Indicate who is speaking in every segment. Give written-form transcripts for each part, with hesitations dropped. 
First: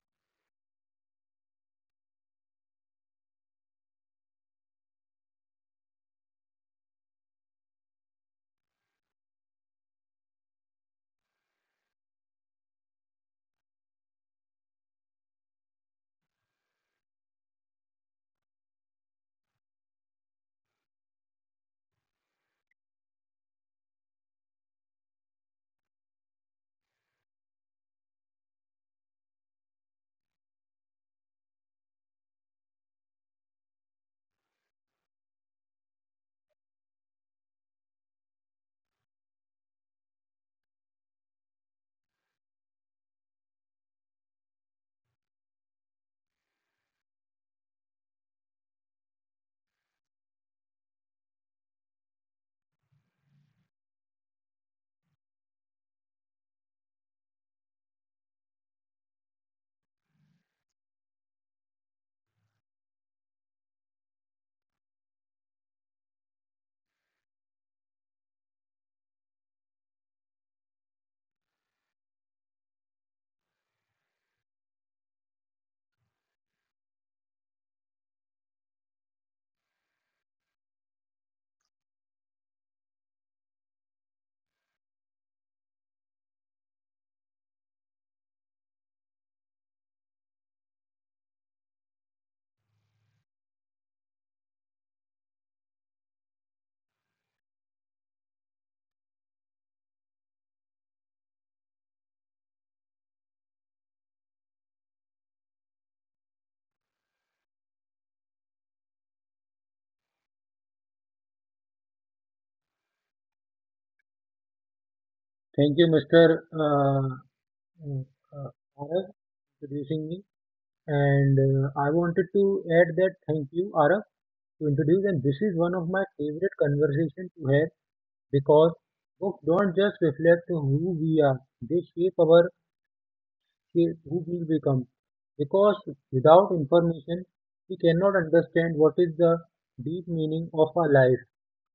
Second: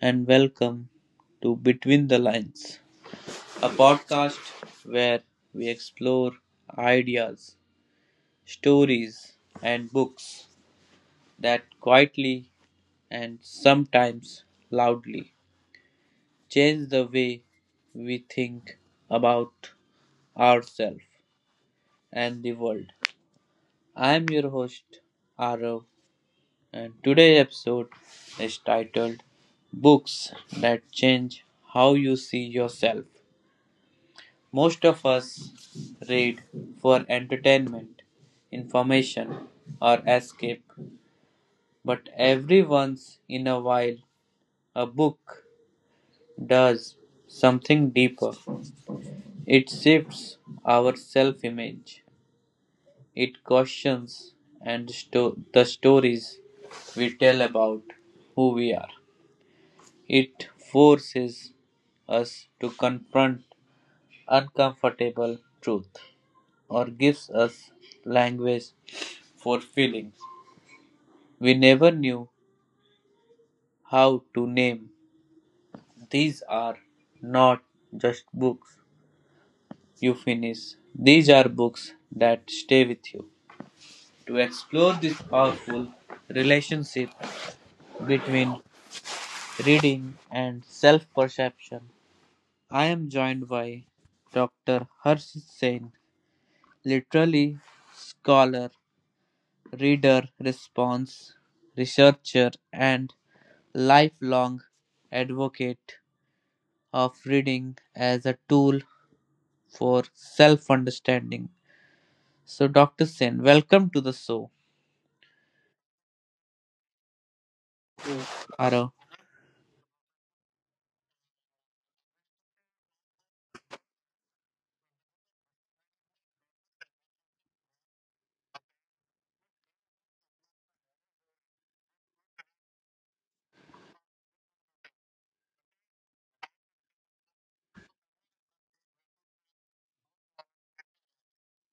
Speaker 1: and welcome to Between the Lines, a podcast where we explore ideas, stories, and books that quietly and sometimes loudly change the way we think about ourselves and the world. I am your host, Arav, and today's episode is titled Books That Change How You See Yourself. Most of us read for entertainment, information, or escape, but every once in a while, a book does something deeper. It shifts our self image. It questions and the stories we tell about who we are. It forces us to confront uncomfortable truth or gives us language for feelings we never knew how to name. These are not just books you finish, these are books that stay with you. To explore this powerful relationship between reading and self perception, I am joined by Dr. Harsh Sen, literally, scholar, reader response, researcher, and lifelong advocate of reading as a tool for self understanding. So, Dr. Sen, welcome to the show.
Speaker 2: Thank you, Mr. Uh, uh,
Speaker 1: Aro.
Speaker 2: Araf, introducing me. And I wanted to add that thank you, Araf, to introduce. And this is one of my favorite conversations to have because books don't just reflect who we are; they shape who we become. Because without information, we cannot understand what is the deep meaning of our life.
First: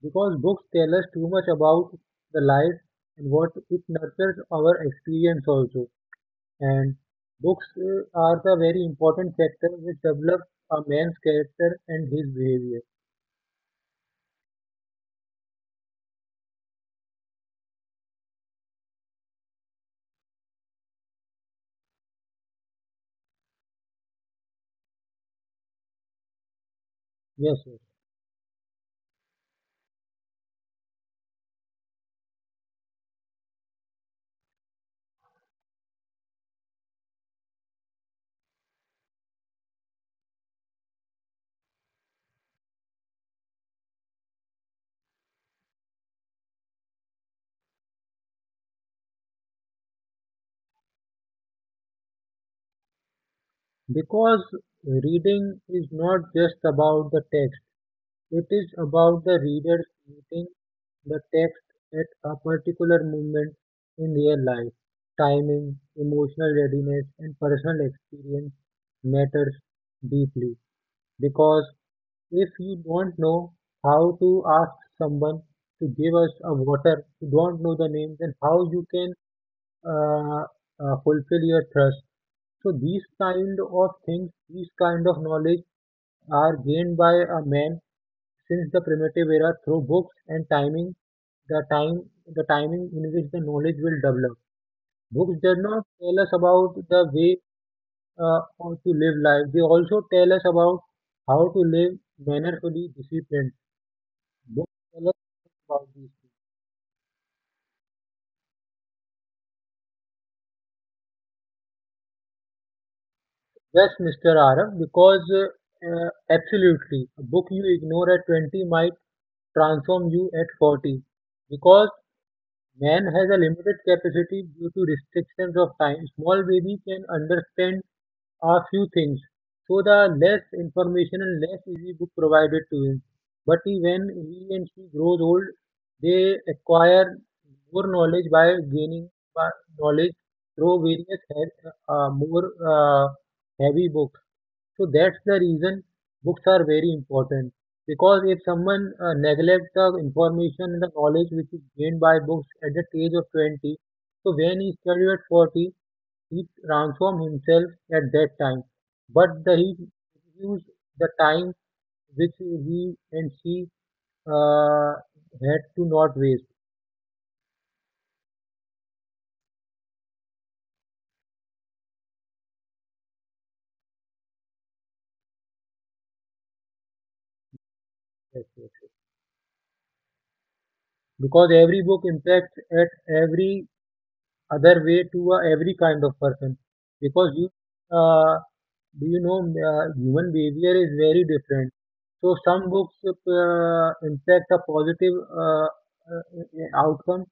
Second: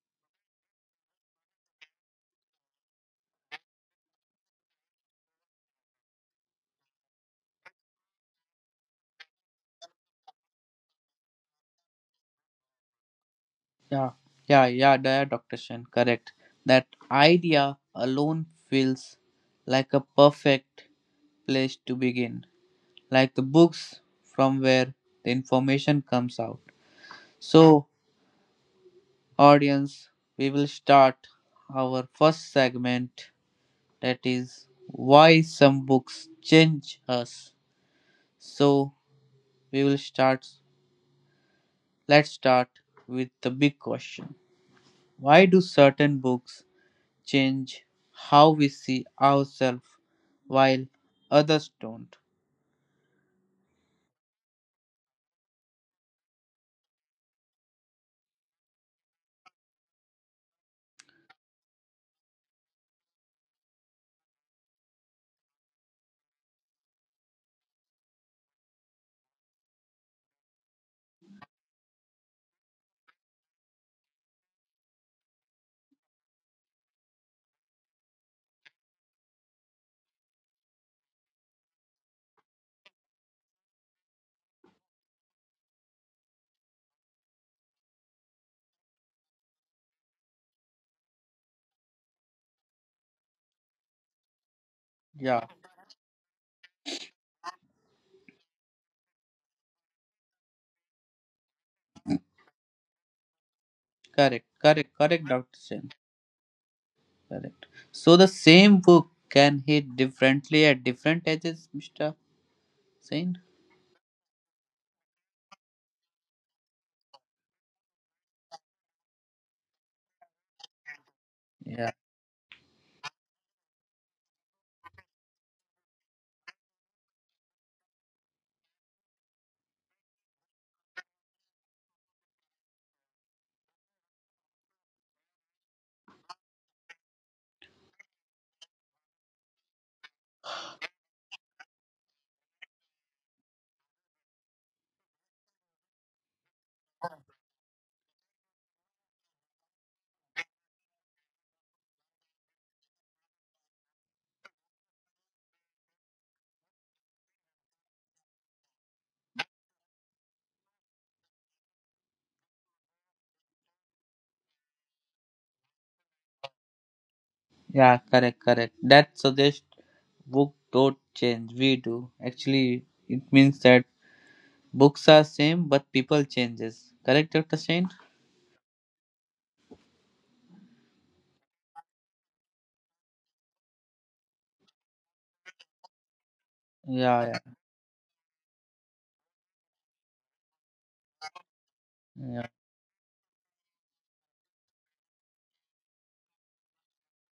Speaker 2: Because books tell us too much about the life and what it nurtures our experience also. And books are the very important factor which develops a man's character and his behavior.
Speaker 1: Yeah, yeah, yeah, yeah, Dr. Shen, correct. That idea alone feels like a perfect place to begin, like the books from where the information comes out.
Speaker 2: Yes, sir.
Speaker 1: So, audience, we will start our first segment that is why some books change us. So, we will start let's start with the big question. Why do certain books change how we see ourselves while others don't?
Speaker 2: Because reading is not just about the text, it is about the reader meeting the text at a particular moment in their life. Timing, emotional readiness, and personal experience matters deeply because if you don't know how to ask someone to give us a water, you don't know the name, then how you can uh, fulfill your thirst? So these kind of things, these kind of knowledge are gained by a man since the primitive era through books and timing, the time, the timing in which the knowledge will develop.
Speaker 1: Yeah,
Speaker 2: Books does not tell us about the way how to live life. They also tell us about how to live mannerfully, disciplined.
Speaker 1: correct,
Speaker 2: Don't
Speaker 1: correct,
Speaker 2: tell us
Speaker 1: correct, Dr.
Speaker 2: about
Speaker 1: Sen.
Speaker 2: these things.
Speaker 1: Correct. So the same book can hit differently at different ages, Mr. Sen?
Speaker 2: Yes, Mr. Arab, because absolutely, a book you ignore at 20 might transform you at 40. Because
Speaker 1: Yeah.
Speaker 2: man has a limited capacity due to restrictions of time, small baby can understand a few things. So the less information and less easy book provided to him. But he, when he and she grows old, they acquire more knowledge by gaining by knowledge through various he- more heavy books. So that's the reason books are very important. Because if someone neglects the information and the knowledge which is gained by books at the age of 20, so when he studied at 40, he transformed himself at that time, but he used the time which he and she uh, had to not waste.
Speaker 1: Yeah, correct, correct. That suggests book don't change. We do. Actually, it means that books are same, but people changes. Correct, Dr. Shane?
Speaker 2: Because every book impacts at every other way to every kind of person
Speaker 1: Yeah,
Speaker 2: because
Speaker 1: yeah,
Speaker 2: you uh, do you know human behavior is very different, so
Speaker 1: yeah.
Speaker 2: some books impact a positive uh, outcome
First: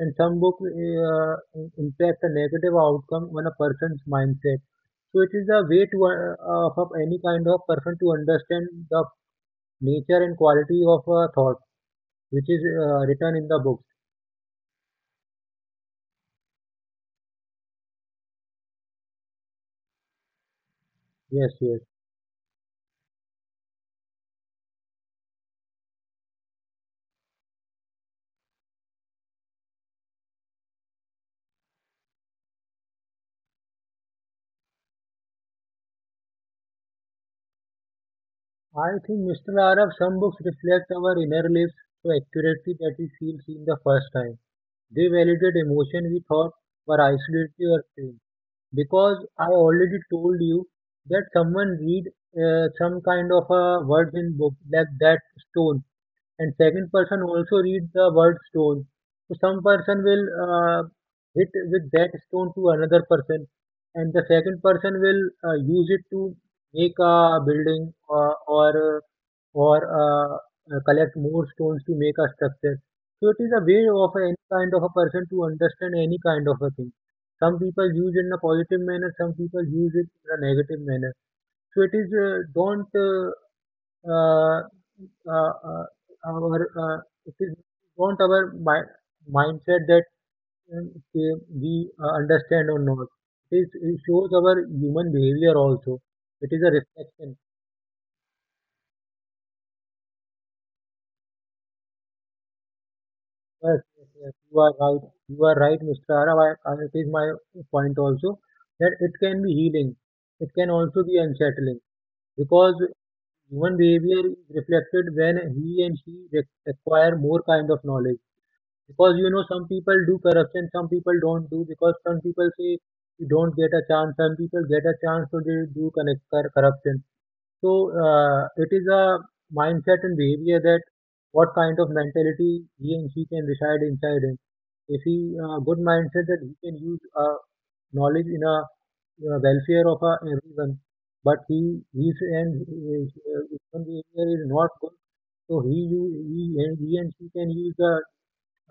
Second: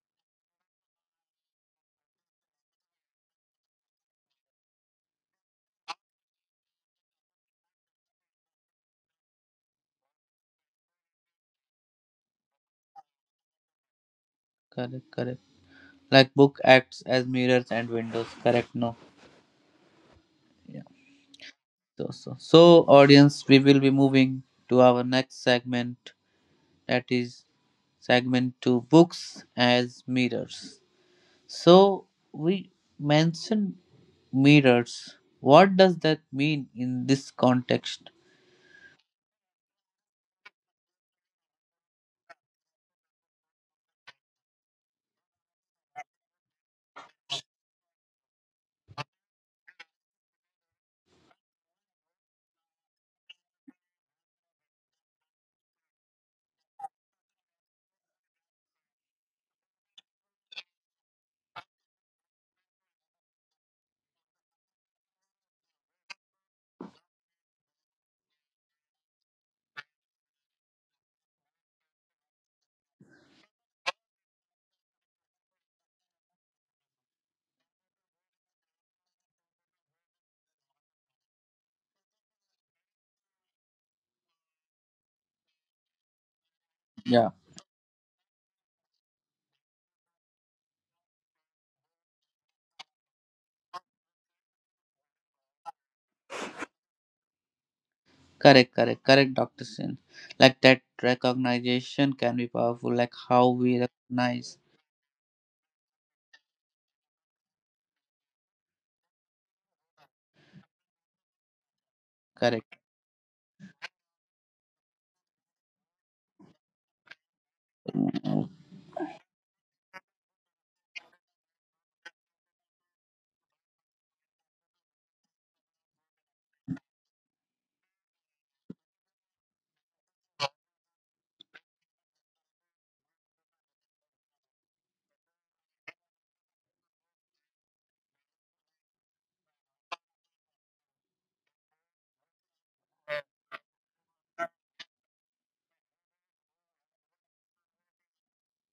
Speaker 2: and some book impact a negative outcome on a person's mindset. So it is a way to of any kind of person to understand the nature and quality of a thought which is written in the books.
Speaker 1: Correct, correct. Like book acts as mirrors and windows. Correct, no. Yeah.
Speaker 2: Yes, yes.
Speaker 1: So, audience, we will be moving to our next segment. That is segment two, books as mirrors. So we mentioned mirrors. What does that mean in this context?
Speaker 2: I think, Mr. Arab, some books reflect our inner lives so accurately that we feel seen the first time. They validate emotion we thought were isolated or strange. Because I already told you that someone read some kind of a words in book like that stone, and second person also reads the word stone. So some person will hit with that stone to another person, and the second person will use it to make a building or collect more stones to make a structure. So it is a way of any kind of a person to understand any kind of a thing. Some people use it in a positive manner, some people use it in a negative manner. So it is don't uh, uh, uh, our
Speaker 1: Yeah,
Speaker 2: if we don't our mi- mindset that okay, we understand or not. It shows our human behavior also. It is a reflection.
Speaker 1: correct, correct, correct, Dr. Sin. Like that recognition can be powerful, like how we
Speaker 2: Yes, yes, yes,
Speaker 1: recognize.
Speaker 2: you are right. You are right, Mr. Arav. It is my point also that it can be healing. It can also be unsettling
Speaker 1: Correct.
Speaker 2: because human behavior is reflected when he and she acquire more kind of knowledge, because you know, some people do corruption, some people don't do, because some people say you don't get a chance, some people get a chance, so they do connect corruption. So it is a mindset and behavior that what kind of mentality he and she can reside inside him. If he good mindset, that he can use knowledge in a welfare of everyone, but he his and his, his own behavior is not good, so he and she can use the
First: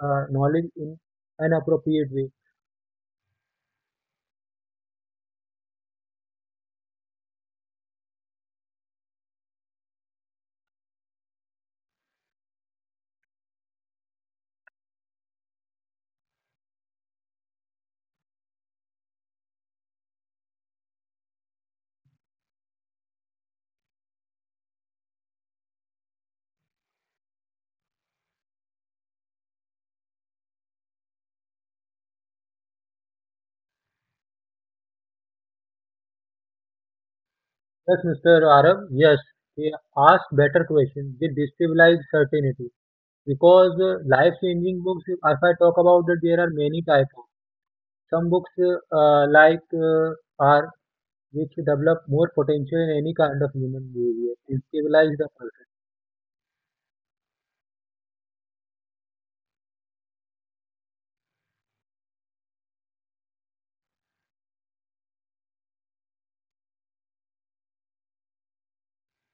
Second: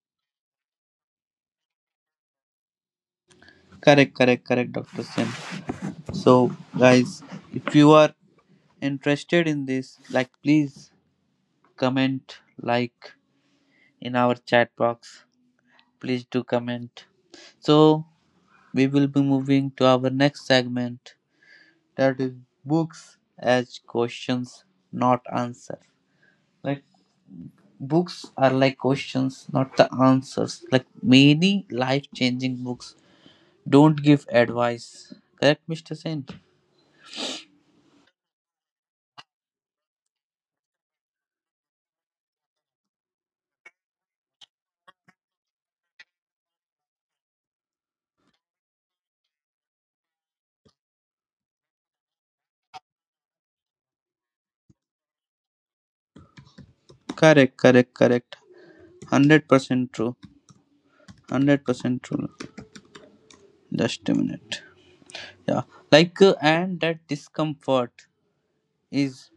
Speaker 2: knowledge in an appropriate way.
Speaker 1: Correct, correct, correct, Dr. Sin. So, guys, if you are interested in this, like, please comment, like in our chat box. Please do comment. So, we will be moving to our next segment. That is books as questions not answer, like books are like questions not the answers, like many life changing books don't give advice, correct, Mr. Sen?
Speaker 2: Yes, Mr. Arab, yes, they ask better questions. They destabilize certainty because life-changing books, if I talk about that, there are many types of. Some books are which develop more potential in any kind of human behavior, destabilize the person.
Speaker 1: Correct, correct, correct. 100% true. 100% true. Just a minute. Yeah. Like and that discomfort is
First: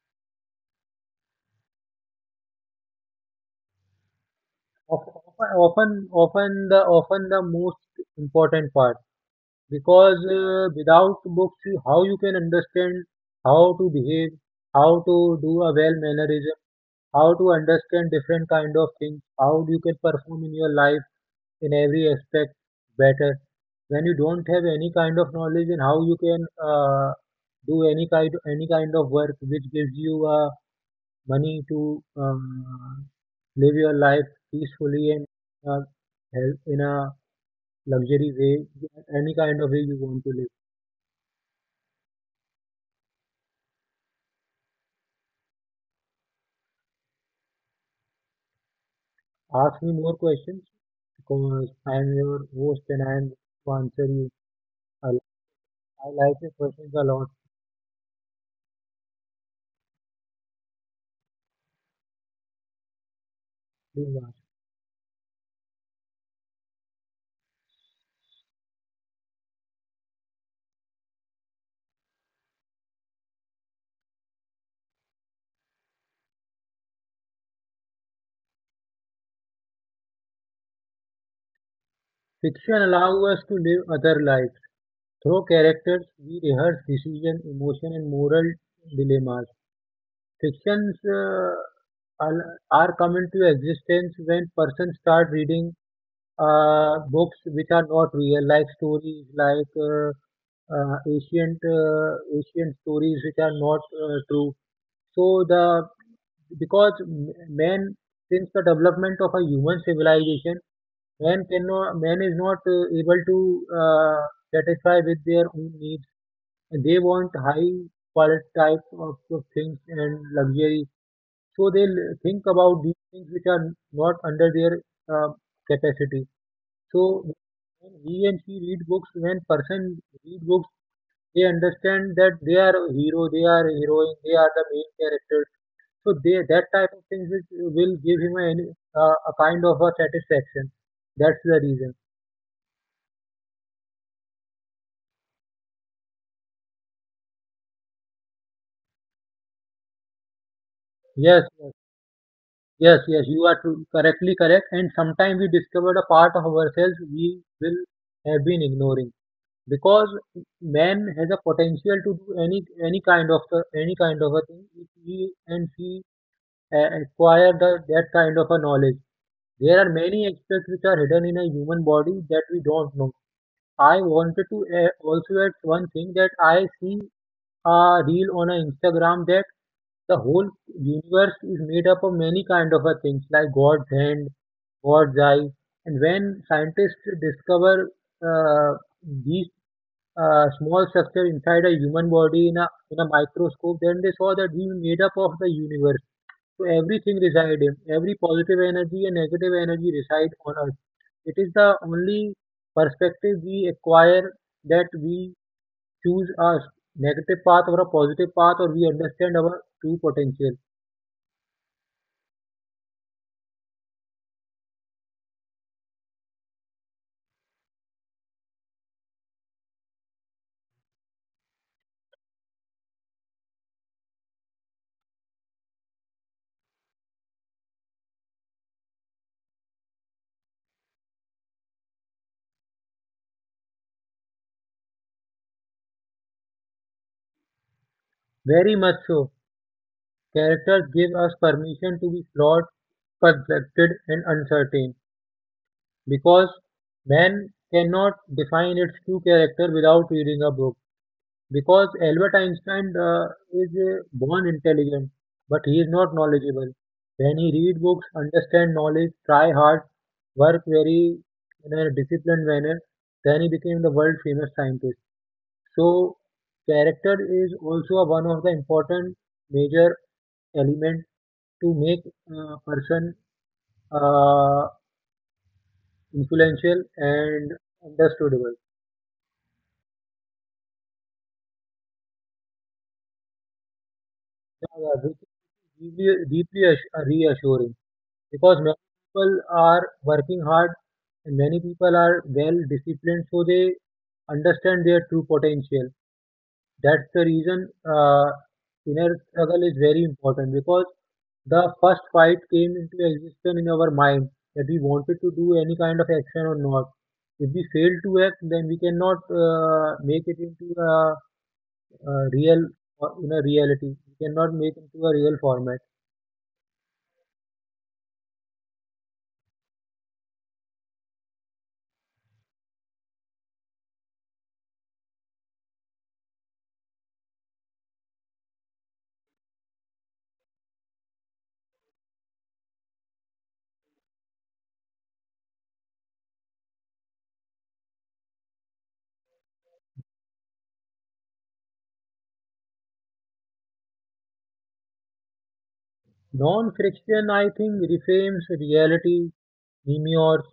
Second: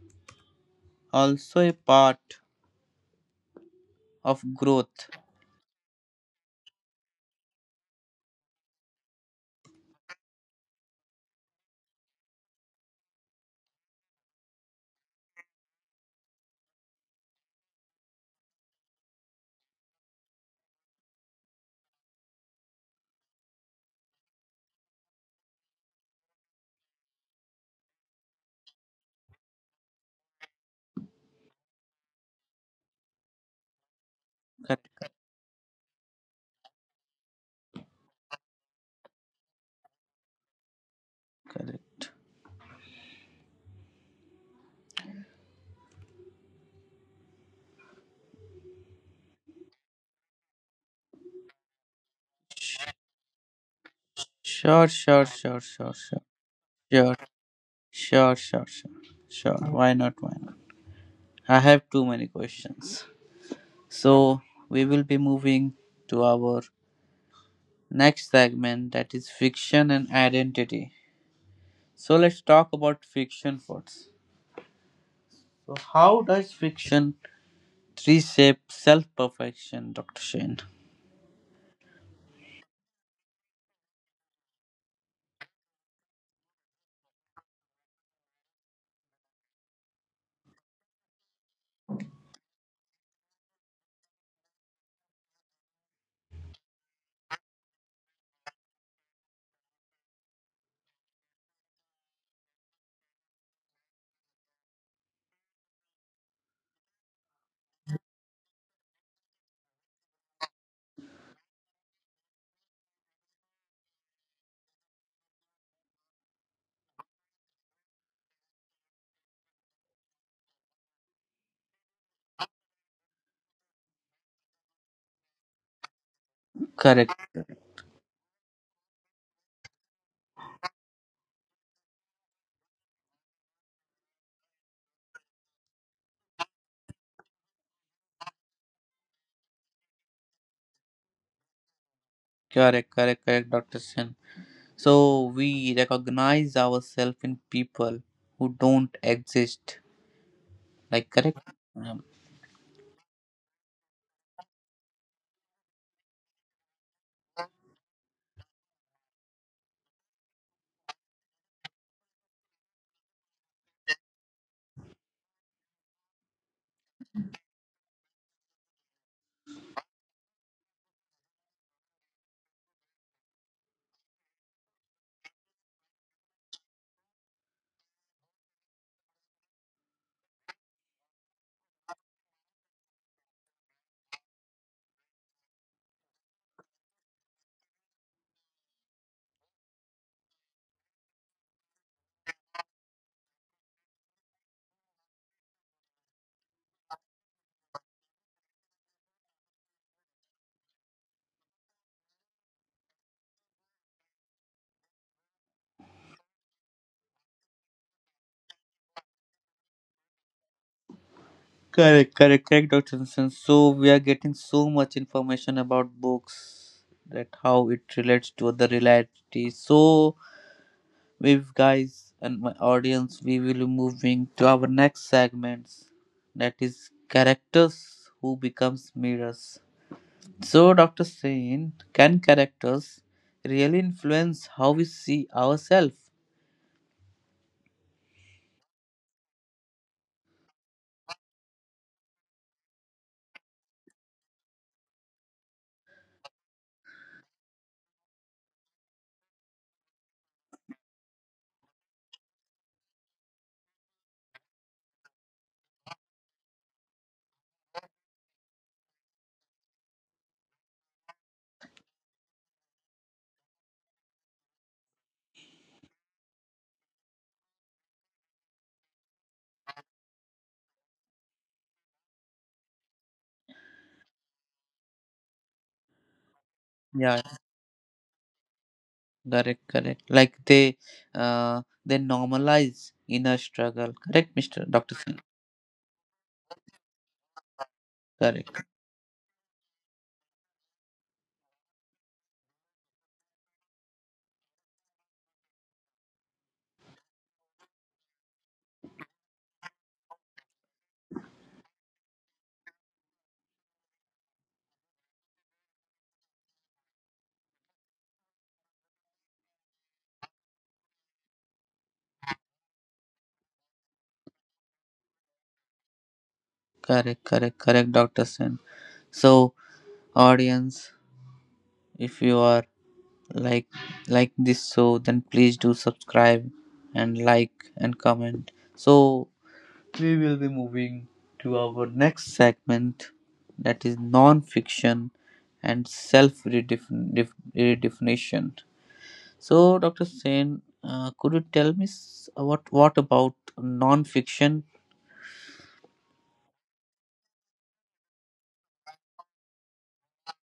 Speaker 1: also a part of growth.
Speaker 2: Of- Often, often the most important part. Because without books, how you can understand how to behave, how to do a well mannerism, how to understand different kind of things, how you can perform in your life in every aspect better when you don't have any kind of knowledge, and how you can uh, do any kind of work which gives you money to live your life
Speaker 1: Correct,
Speaker 2: peacefully and uh, in a luxury way, any kind of way you want to live.
Speaker 1: correct.
Speaker 2: Ask me more questions because I am your host and I am to answer you.
Speaker 1: Sure,
Speaker 2: I,
Speaker 1: sure, sure, sure,
Speaker 2: I
Speaker 1: sure,
Speaker 2: like your questions a
Speaker 1: sure.
Speaker 2: lot.
Speaker 1: Sure, sure, sure. Sure. Why not? Why not? I have too many questions.
Speaker 2: Please ask.
Speaker 1: So, we will be moving to our next segment that is fiction and identity. So, let's talk about fiction first. So, how does fiction reshape self perfection, Dr. Shane?
Speaker 2: Fiction allows us to live other lives. Through characters, we rehearse decision, emotion, and moral dilemmas. Fictions are come into existence when persons start reading books which are not real life stories, like ancient stories which are not true. So the, because man, since the development of a human civilization, man is not able to satisfy with their own needs. And they want high quality type of things and luxury. So they will think about these things which are not under their uh, capacity. So
Speaker 1: Correct,
Speaker 2: when he and she read books, when person read books, they understand that they are hero, they are heroine, they are the main character, so they, that type of things which will give him a, a kind of a satisfaction. That's the reason.
Speaker 1: correct, correct, correct, Dr. Shane. So, we recognize ourselves in people who don't exist. Like, correct?
Speaker 2: Yes, yes, yes, yes. You are true, correctly correct. And sometimes we discovered a part of ourselves we will have been ignoring, because man has a potential to do any any kind of a thing if he and she acquire the that kind of a knowledge. There are many aspects which are hidden in a human body that we don't know. I wanted to also add one thing, that I see a reel on a Instagram that the whole universe is made up of many kind of a things, like God's hand, God's eye, and when scientists discover uh, these small structure inside a human body in a microscope, then they saw that we made up of the universe. So everything reside in every positive energy and negative energy reside on Earth. It is the only perspective we acquire that we choose us, negative path or a positive path, or we understand our true potential.
Speaker 1: Correct, correct, correct, Dr. Nisan. So we are getting so much information about books that how it relates to the reality. So with guys and my audience, we will be moving to our next segments that is characters who becomes mirrors. So Dr. Sain, can characters really influence how we see ourselves?
Speaker 2: Very much so. Characters give us permission to be flawed, conflicted, and uncertain because man cannot define its true character without reading a book. Because Albert Einstein is born intelligent, but he is not knowledgeable. When he read books, understand knowledge, try hard, work very in a disciplined manner, then he became the world famous scientist. So character is also a one of the important major element to make a person uh, influential
Speaker 1: Yeah,
Speaker 2: and understandable.
Speaker 1: correct, correct. Like they normalize inner struggle. Correct, Mr.
Speaker 2: Yeah,
Speaker 1: Dr.
Speaker 2: yeah, which is deeply, deeply reassuring, because
Speaker 1: Correct,
Speaker 2: many people are working hard and many people are well disciplined, so they understand their true potential. That's the reason inner struggle is very important, because the first fight came into existence in our mind, that we wanted to do any kind of action or not. If we fail to act, then we cannot make it into a real in a reality. We cannot make into a real format.
Speaker 1: correct, correct, correct, Dr. Sen. So, audience, if you are like like this show, then please do subscribe and like and comment. So, we will be moving to our next segment that is non-fiction and self-redefinition. So, Dr. Sen, could you tell me what about non-fiction?
Speaker 2: Non-fiction, I think, reframes reality, memoirs,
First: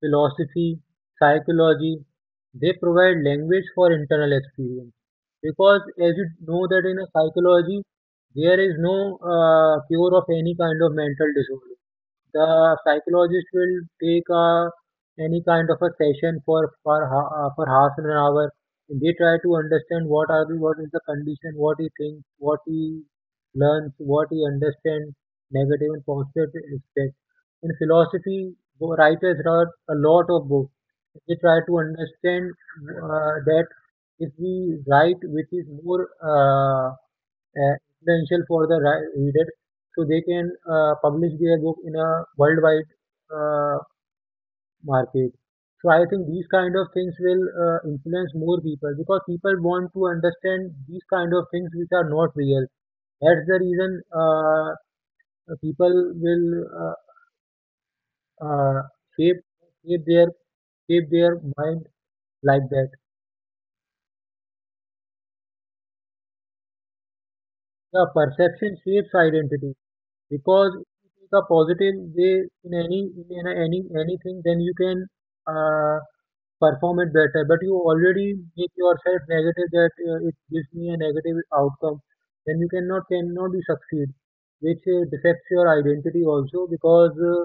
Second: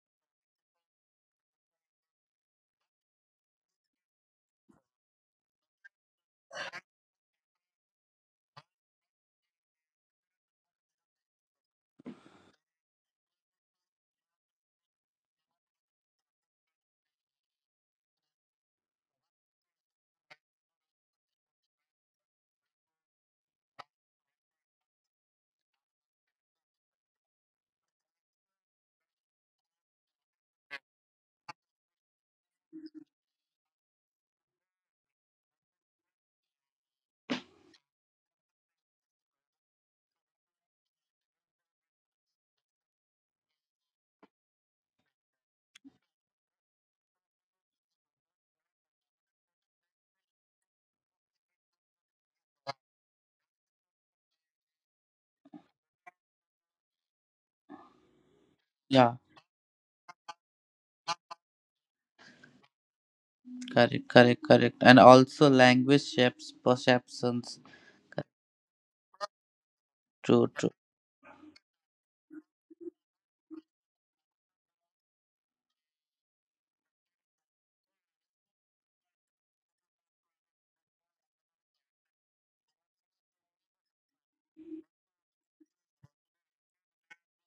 Speaker 2: philosophy, psychology. They provide language for internal experience. Because as you know that in a psychology, there is no cure of any kind of mental disorder. The psychologist will take a any kind of a session for half an hour. They try to understand what is the condition, what he thinks, what he learns, what he understands, negative and positive aspect. In philosophy, writers wrote a lot of books. They try to understand that if we write which is more uh, influential for the reader, so they can publish their book in a worldwide uh, market. So I think these kind of things will influence more people because people want to understand these kind of things which are not real. That's the reason people will uh, uh,
Speaker 1: Yeah,
Speaker 2: shape shape their shape their mind like that.
Speaker 1: correct, correct, correct. And also language shapes perceptions.
Speaker 2: The
Speaker 1: Cor-
Speaker 2: perception shapes identity.
Speaker 1: True, true.
Speaker 2: Because if you take a positive way in any in anything, then you can uh, perform it better, but you already make yourself negative, that it gives me a negative outcome. Then you cannot be succeed, which defects your identity also, because uh,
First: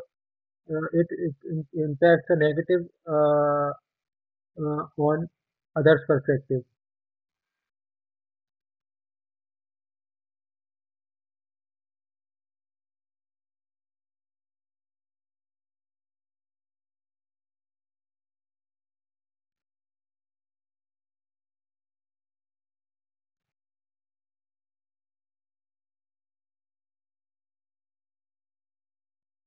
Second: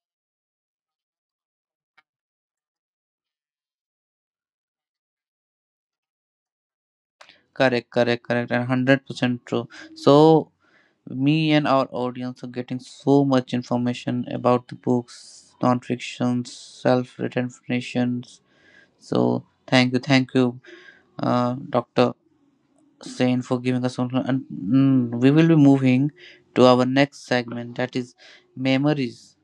Speaker 2: uh, impacts the negative uh, uh, on others perspective.
Speaker 1: Correct, correct, correct. And 100% true. So, me and our audience are getting so much information about the books, non fictions, self written fictions. So, thank you, Dr. Sain, for giving us some. And we will be moving to our next segment that is memories.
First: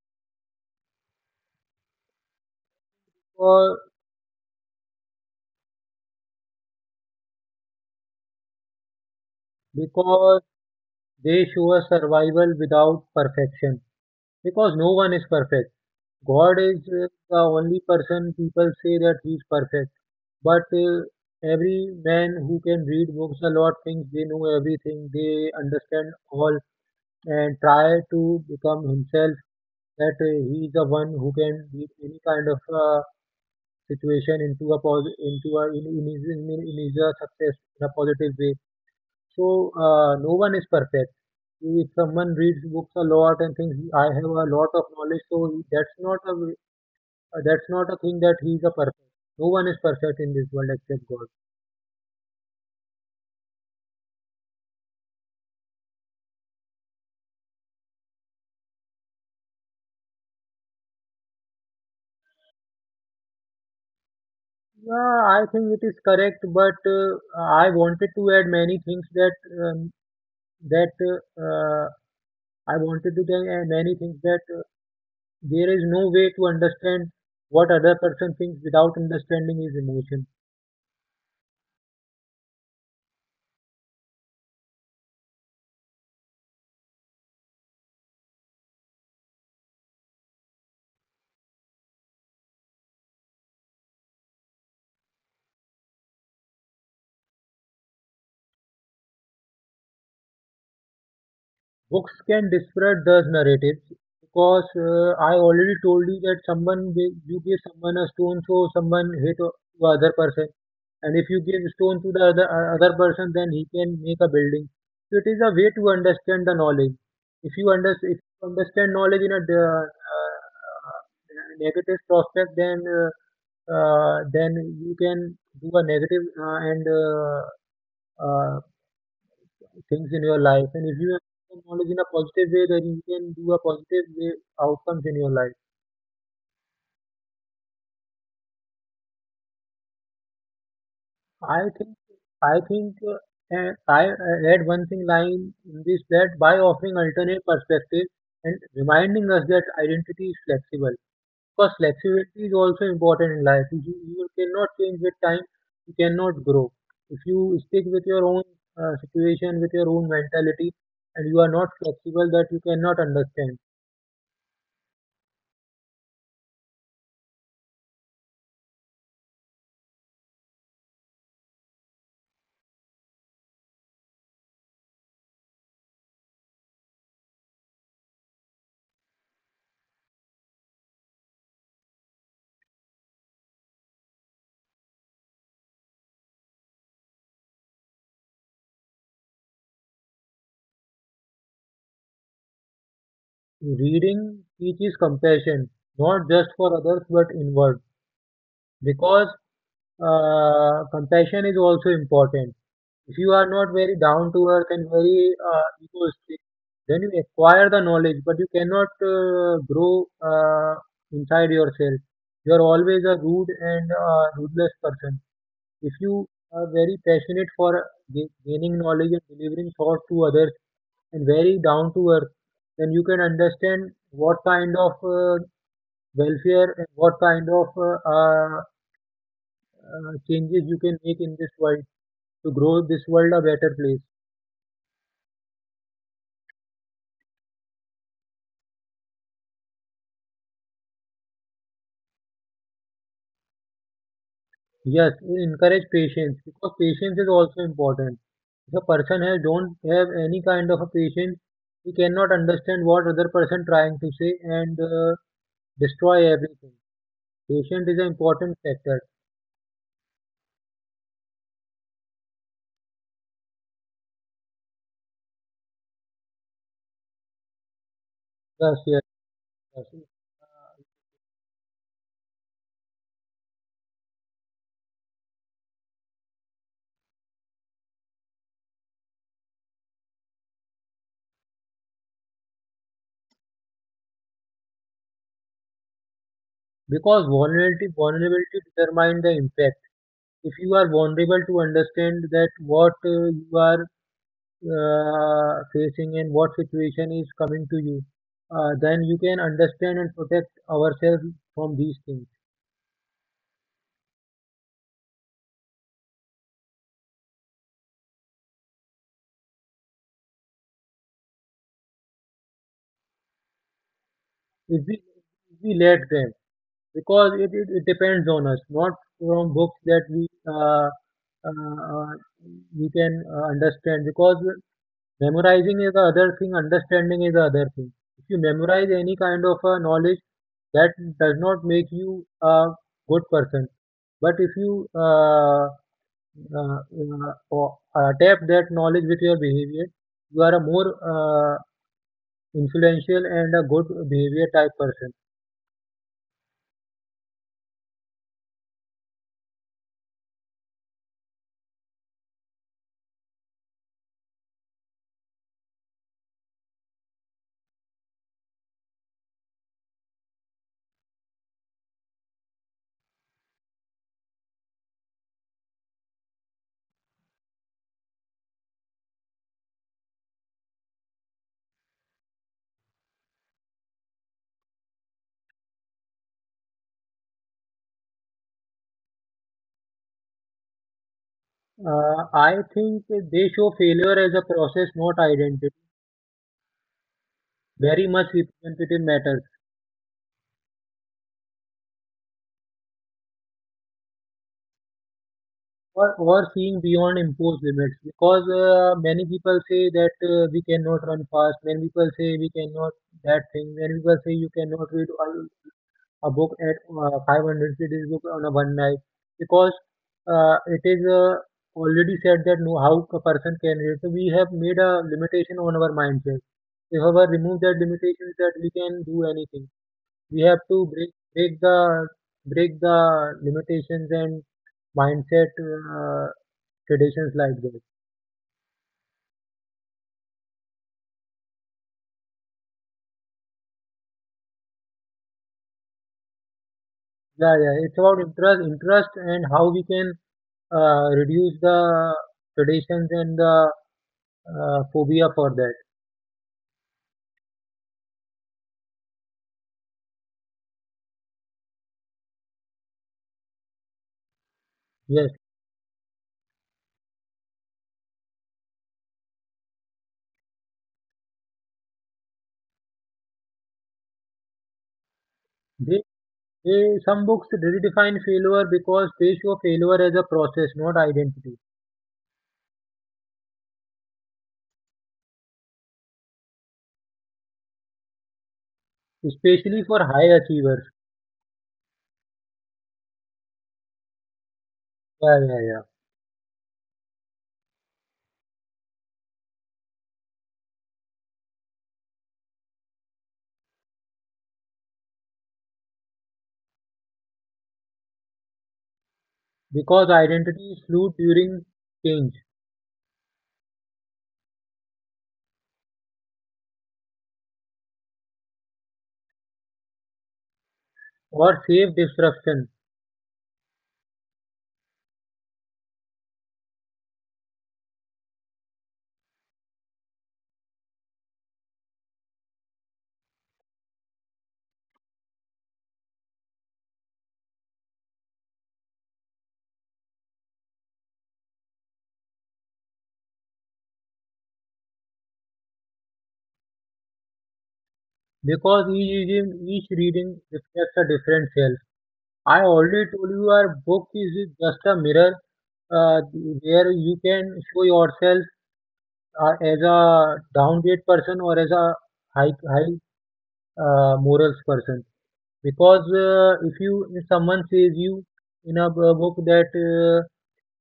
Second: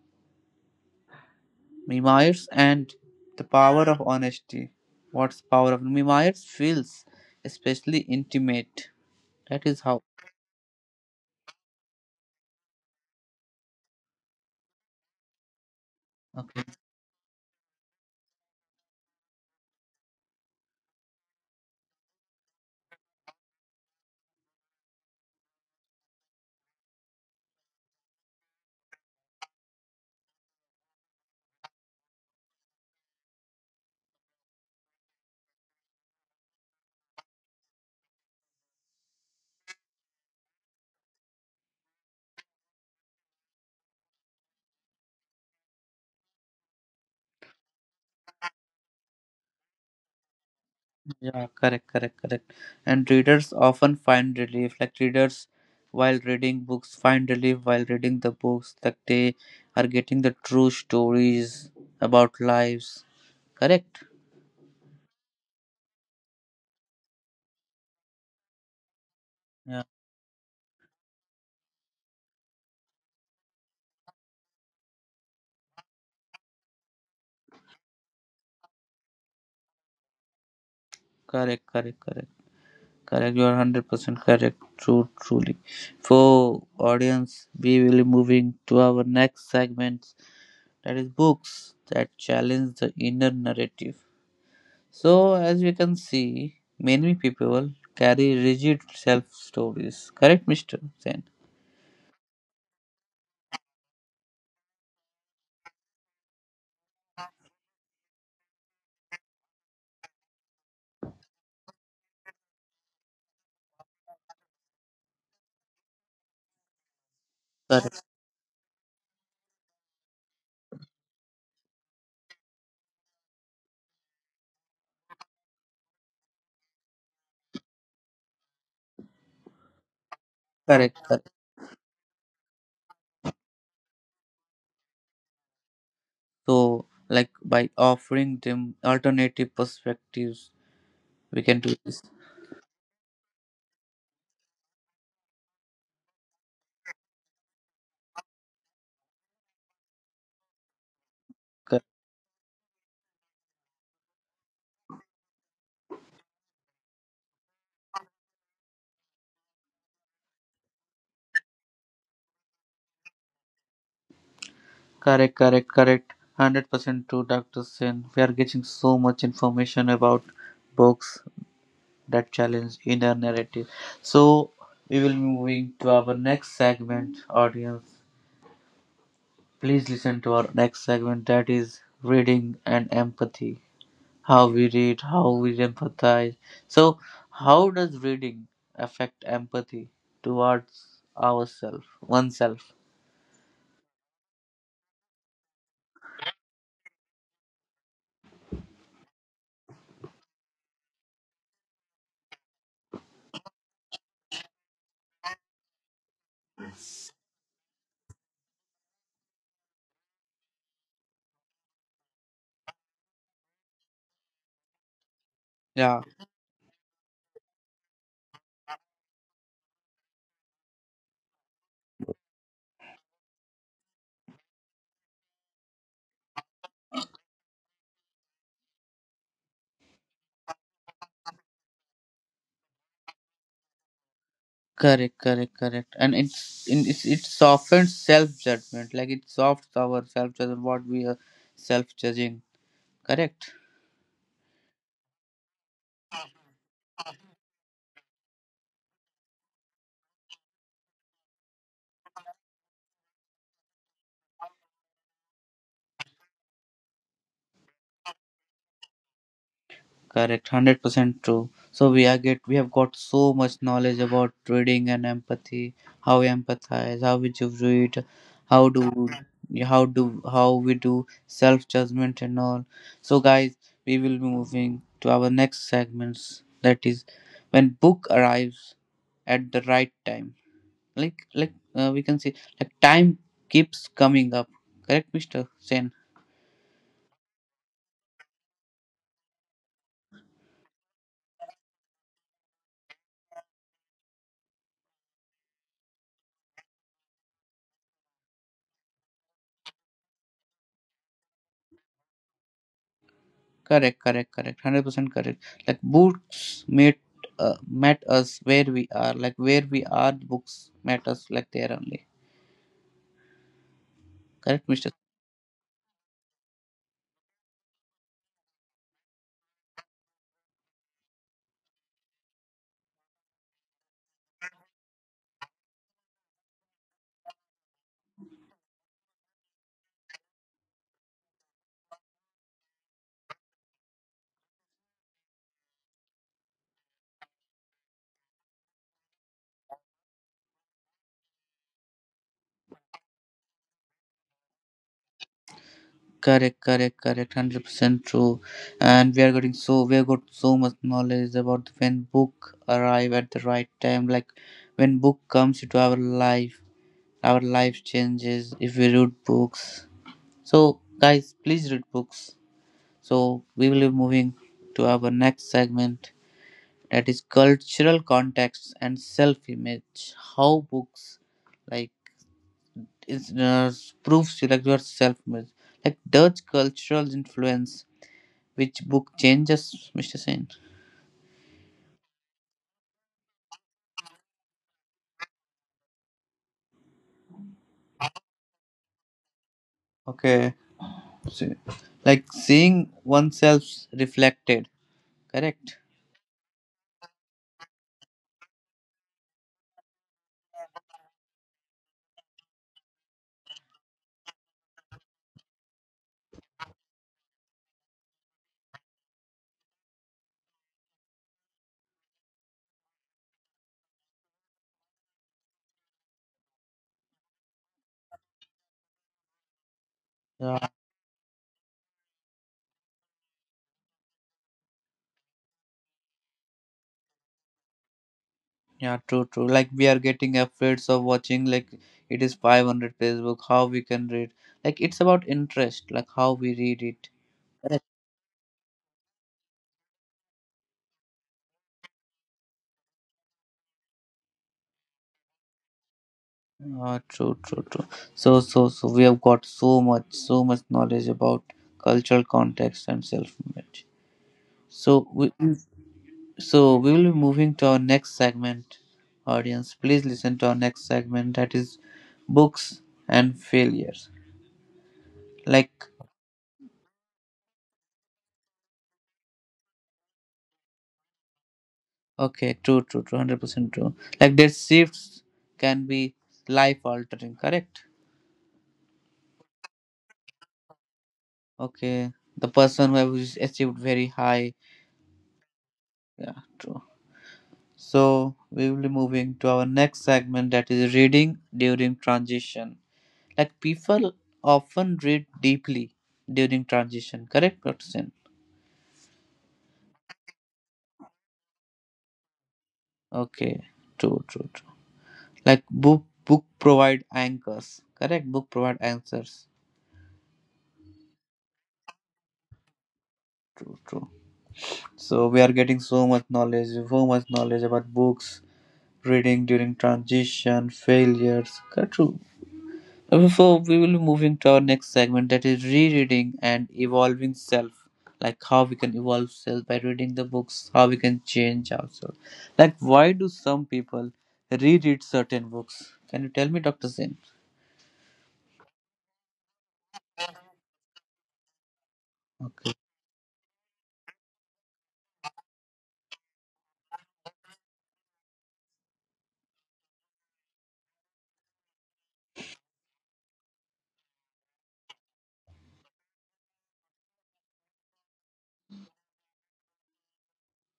Speaker 1: Me Myers and the
Speaker 2: Or
Speaker 1: power of honesty. What's the power of Me Myers feels especially intimate. That is how.
Speaker 2: because they show a survival without perfection, because no one is perfect. God
Speaker 1: Okay.
Speaker 2: is the only person people say that he's perfect. But every man who can read books a lot thinks they know everything, they understand all, and try to become himself. That he is the one who can beat any kind of situation into a pos- into a in his success in a positive way. So no one is perfect. If someone reads books a lot and thinks I have a lot of knowledge, so that's not a thing that he is a perfect. No one is perfect in this world except God.
Speaker 1: Yeah, correct, correct, correct. And readers often find relief. Like readers while reading books find relief while reading the books. Like they are getting the true stories about lives. Correct?
Speaker 2: Yeah, I think it is correct, but I wanted to add many things that
Speaker 1: Yeah,
Speaker 2: um, that I wanted to tell, many things that there is no way to understand what other person thinks without understanding his emotion.
Speaker 1: correct, correct, correct. Correct, you are 100% correct. True, truly. For audience, we will be moving to our next segment that is books that challenge the inner narrative. So, as we can see, many people carry rigid self stories. Correct, Mr. Sen?
Speaker 2: Books can disparage those narratives because I already told you that you give someone a stone, so someone hit the other person. And if you give stone to the other person, then he can make a building. So it is a way to understand the knowledge. if you
Speaker 1: Correct,
Speaker 2: understand if you understand knowledge in a uh, negative prospect, then you can do a negative and uh, things in your life, and
Speaker 1: correct,
Speaker 2: if you
Speaker 1: correct.
Speaker 2: understand knowledge in a positive way, then you can do a positive way outcomes in your life.
Speaker 1: So, like by offering them alternative perspectives, we can
Speaker 2: I
Speaker 1: do
Speaker 2: think
Speaker 1: this.
Speaker 2: I think and I read one thing line in this, that by offering alternate perspectives and reminding us that identity is flexible. Because flexibility is also important in life. If you cannot change with time. You cannot grow. If you stick with your own situation, with your own mentality, and you are not flexible, that you cannot understand.
Speaker 1: Correct, correct, correct. 100% true, Dr. Sen. We are getting so much information about books that challenge inner narrative. So, we will be moving to our next segment, audience. Please listen to our next segment that is reading and empathy. How we read, how we empathize. So, how does reading affect empathy towards ourselves, oneself?
Speaker 2: Reading teaches compassion, not just for others but inward. Because compassion is also important. If you are not very down to earth and very egoistic, then you acquire the knowledge, but you cannot grow inside yourself. You are always a rude and ruthless person. If
Speaker 1: Yeah.
Speaker 2: you are very passionate for gaining knowledge and delivering thought to others and very down to earth, then you can understand what kind of welfare and what kind of changes you can make in this world to grow this world a better place.
Speaker 1: Correct, correct, correct. And it softens self judgment, like it softs our self judgment, what we are self judging. Correct,
Speaker 2: Yes, encourage patience because patience is also important. If a person has don't have any kind of a patience, he cannot understand what other person trying to say, and destroy everything. Patience is an important factor.
Speaker 1: correct, 100% true. So we are get we have got so much knowledge about reading and empathy, how we empathize, how we read, how
Speaker 2: Yes, yes,
Speaker 1: do
Speaker 2: yes.
Speaker 1: how we do self judgment and all. So guys, we will be moving to our next segments. That is when book arrives at the right time. Like we can say, like, time keeps coming up, correct, Mr. Sen?
Speaker 2: Because vulnerability determines the impact. If you are vulnerable to understand that what you are facing and what situation is coming to you, then you can understand and protect ourselves from these things.
Speaker 1: Correct, correct, correct, 100% correct. Like books uh, met us where we are, like where we are books met us, like there only. Correct,
Speaker 2: if
Speaker 1: Mr.?
Speaker 2: we if we let them. Because it depends on us, not from books, that uh, uh, we can understand. Because memorizing is the other thing, understanding is the other thing. If you memorize any kind of knowledge, that does not make you a good person. But if you uh, uh, or- adapt that knowledge with your behavior, you are a more influential and a good behavior type person.
Speaker 1: Correct, correct, correct. 100% true. And we have got so much knowledge about when book arrive at the right time, like when book comes into our life, our life changes if we read books. So, guys, please read books. So, we will be moving to our next segment that is cultural context and self image. How books like is, proves you like your self image, like Dutch cultural influence. Which book changes, Mr. Sain?
Speaker 2: I think they show failure as a process, not identity. Very much representative matters,
Speaker 1: Okay, so, like seeing oneself reflected, correct?
Speaker 2: or, seeing beyond imposed limits, because many people say that we cannot run fast. Many people say we cannot that thing. Many people say you cannot read a book at 500 pages book on a one night, because it is already said that no how a person can read. So we have made a limitation on our mindset. If our remove that limitation, that we can do anything. We have
Speaker 1: Yeah.
Speaker 2: to break the limitations and mindset traditions like that.
Speaker 1: Yeah, true, true. Like we are getting afraid of watching like it is 500-page book, how we can read. Like it's about interest, like how we read it.
Speaker 2: Yeah, yeah.
Speaker 1: Correct.
Speaker 2: It's about interest, and how we can reduce the traditions and the phobia for that.
Speaker 1: Ah, true, true, true. So, we have got so much, so much knowledge about cultural context and self-image. So
Speaker 2: Yes,
Speaker 1: we, Mm. So we will be moving to our next segment, audience. Please listen to our next segment that is books and failures. Like,
Speaker 2: they, they some books redefine failure because they show failure as a process, not identity,
Speaker 1: okay, true, true, true, 100% true. Like their shifts can be life altering, correct?
Speaker 2: especially for high achievers.
Speaker 1: Okay, the person who has achieved very high.
Speaker 2: Yeah, yeah, yeah.
Speaker 1: Yeah, true. So we will be moving to our next segment that is reading during transition. Like people often read deeply during transition, correct, Dr. Sen?
Speaker 2: Because identity is fluid during change,
Speaker 1: Okay, true, true, true. Like book provide anchors, correct? Book provide answers.
Speaker 2: or safe disruption,
Speaker 1: True, true. So we are getting so much knowledge about books, reading during transition, failures. True. So we will be moving to our next segment that is rereading and evolving self. Like how we can evolve self by reading the books, how we can change ourselves. Like why do some people reread certain books? Can you tell me, Doctor Sin?
Speaker 2: because each reading reflects a different self. I
Speaker 1: Okay.
Speaker 2: already told you our book is just a mirror uh, where you can show yourself as a downgrade person or as a high morals person. Because if someone says you in a book, that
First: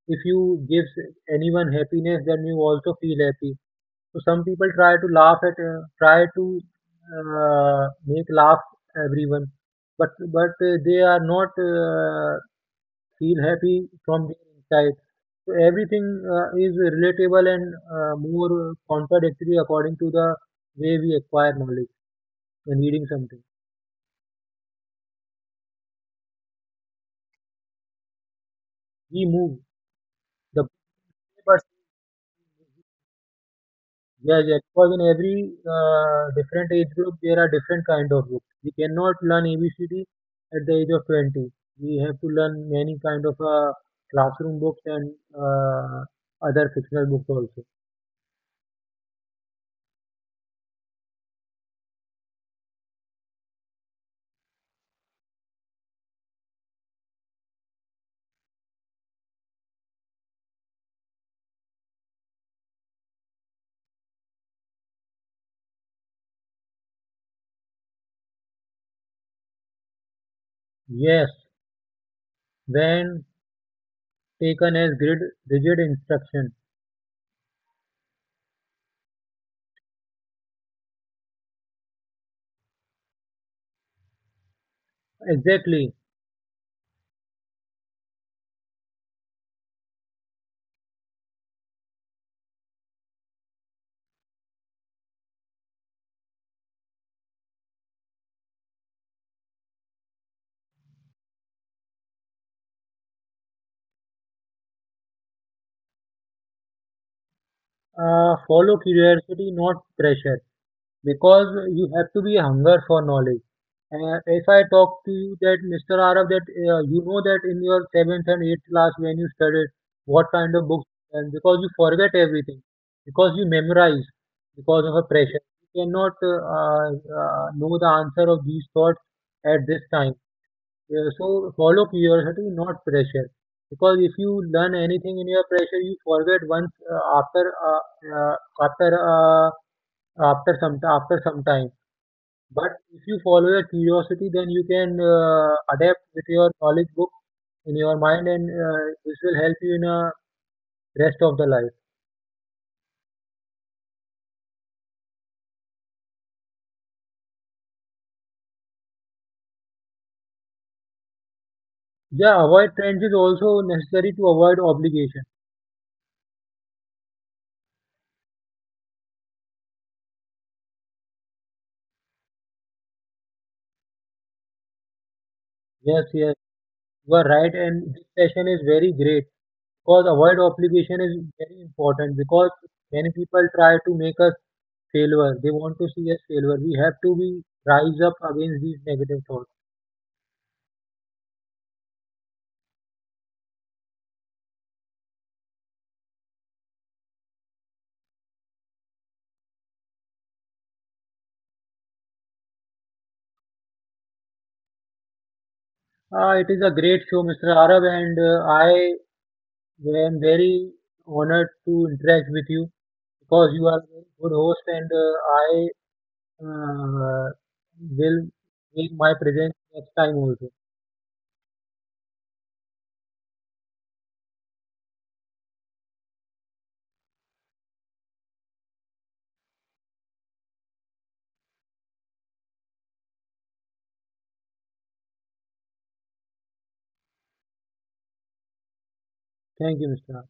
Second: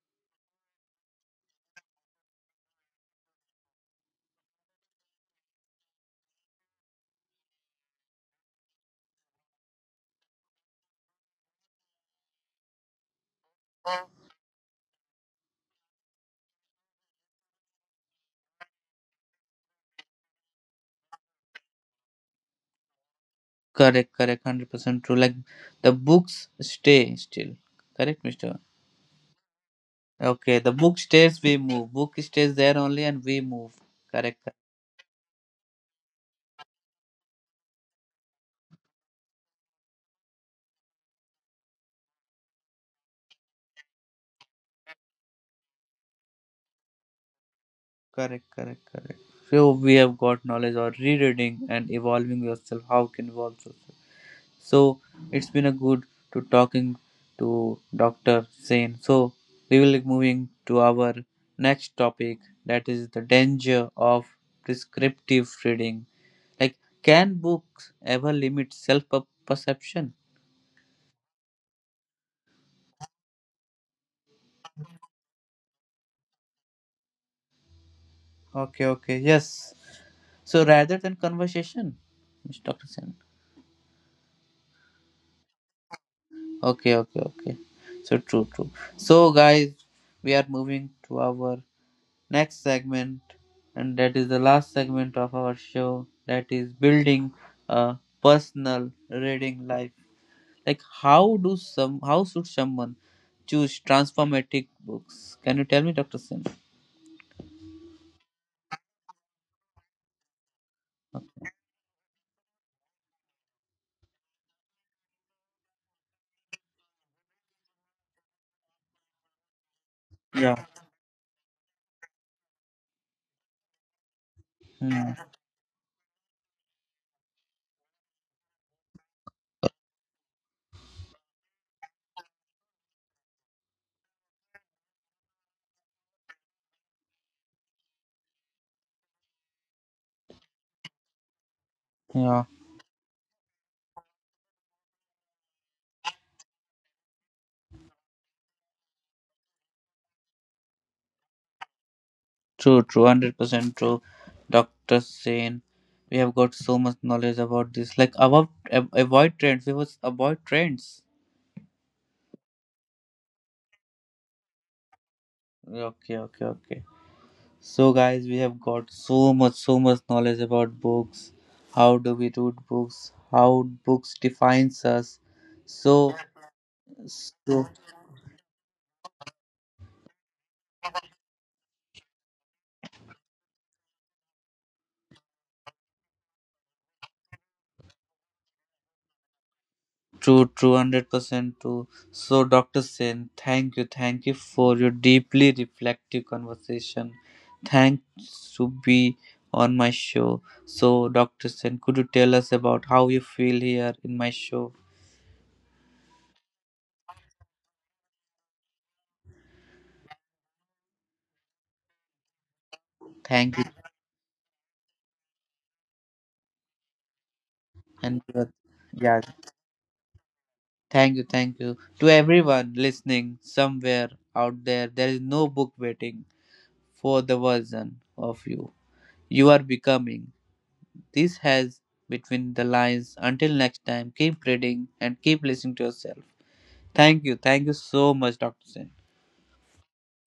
Speaker 2: if you give anyone happiness, then you also feel happy. So some people try to make laugh everyone, but they are not feel happy from their inside. So everything is relatable and more contradictory according to the way we acquire knowledge and reading something.
Speaker 1: Correct, correct, 100% true. Like the books stay still. Correct, Mister.
Speaker 2: We move
Speaker 1: Okay,
Speaker 2: the.
Speaker 1: the book stays, we move. Book stays there only and we move.
Speaker 2: Yeah,
Speaker 1: Correct,
Speaker 2: yeah.
Speaker 1: correct,
Speaker 2: Because in every different age group, there are different kind of books. We cannot learn ABCD at the age of 20. We have to learn many kind of classroom books and other fictional books also.
Speaker 1: correct, correct, correct. So we have got knowledge or rereading and evolving yourself. How can evolve yourself? So it's been a good to talking to Dr. Sain. So we will be moving to our next topic that is the danger of prescriptive reading. Like can books ever limit self perception?
Speaker 2: Yes, when taken as grid, rigid instruction.
Speaker 1: Okay, okay, yes. So rather than conversation, Mr. Dr. Sen.
Speaker 2: Exactly.
Speaker 1: Okay, okay, okay. So true, true. So guys, we are moving to our next segment, and that is the last segment of our show. That is building a personal reading life. Like, how do some? How should someone choose transformative books? Can you tell me, Dr. Sen?
Speaker 2: Follow curiosity, not pressure. Because you have to be hunger for knowledge. If I talk to you that Mr. Arav, that you know that in your seventh and eighth class when you studied what kind
Speaker 1: Yeah.
Speaker 2: of books, and because you forget everything, because you memorize, because of a
Speaker 1: Hmm.
Speaker 2: pressure, you cannot know the answer of these thoughts at this time. So follow curiosity, not pressure, because if you learn anything in your pressure, you forget once uh, after uh, after some time.
Speaker 1: Yeah.
Speaker 2: But if you follow your curiosity, then you can adapt with your knowledge book in your mind, and this will help you in rest of the life.
Speaker 1: True, true, 100% true, Doctor Sain. We have got so much knowledge about this. Like about avoid trends. We was avoid trends.
Speaker 2: Yeah, avoid trends is also necessary to avoid obligation.
Speaker 1: Okay, okay, okay. So guys, we have got so much, so much knowledge about books. How do we read books? How books defines us?
Speaker 2: Yes,
Speaker 1: So,
Speaker 2: yes, you are right,
Speaker 1: so,
Speaker 2: and this session is very great because avoid obligation is very important, because many people try to make us failure. They want to see us failure. We have to be rise up against these negative thoughts.
Speaker 1: true, true, 100% true. So, Dr. Sen, thank you. Thank you for your deeply reflective conversation. Thanks to be on my show. So, Dr. Sen, could you tell us about how you feel here in my show?
Speaker 2: It is a great show, Mr. Arab, and I am very honored to interact with you because
Speaker 1: Thank you.
Speaker 2: you are a very good host, and I uh,
Speaker 1: And
Speaker 2: will make my
Speaker 1: yeah,
Speaker 2: presence next time also.
Speaker 1: thank you. Thank you. To everyone listening somewhere out there, there is no book waiting for the version of you. You are becoming. This has between the lines. Until next time, keep reading and keep listening to yourself. Thank you. Thank you so much, Dr. Sen.
Speaker 2: Thank you, Mr.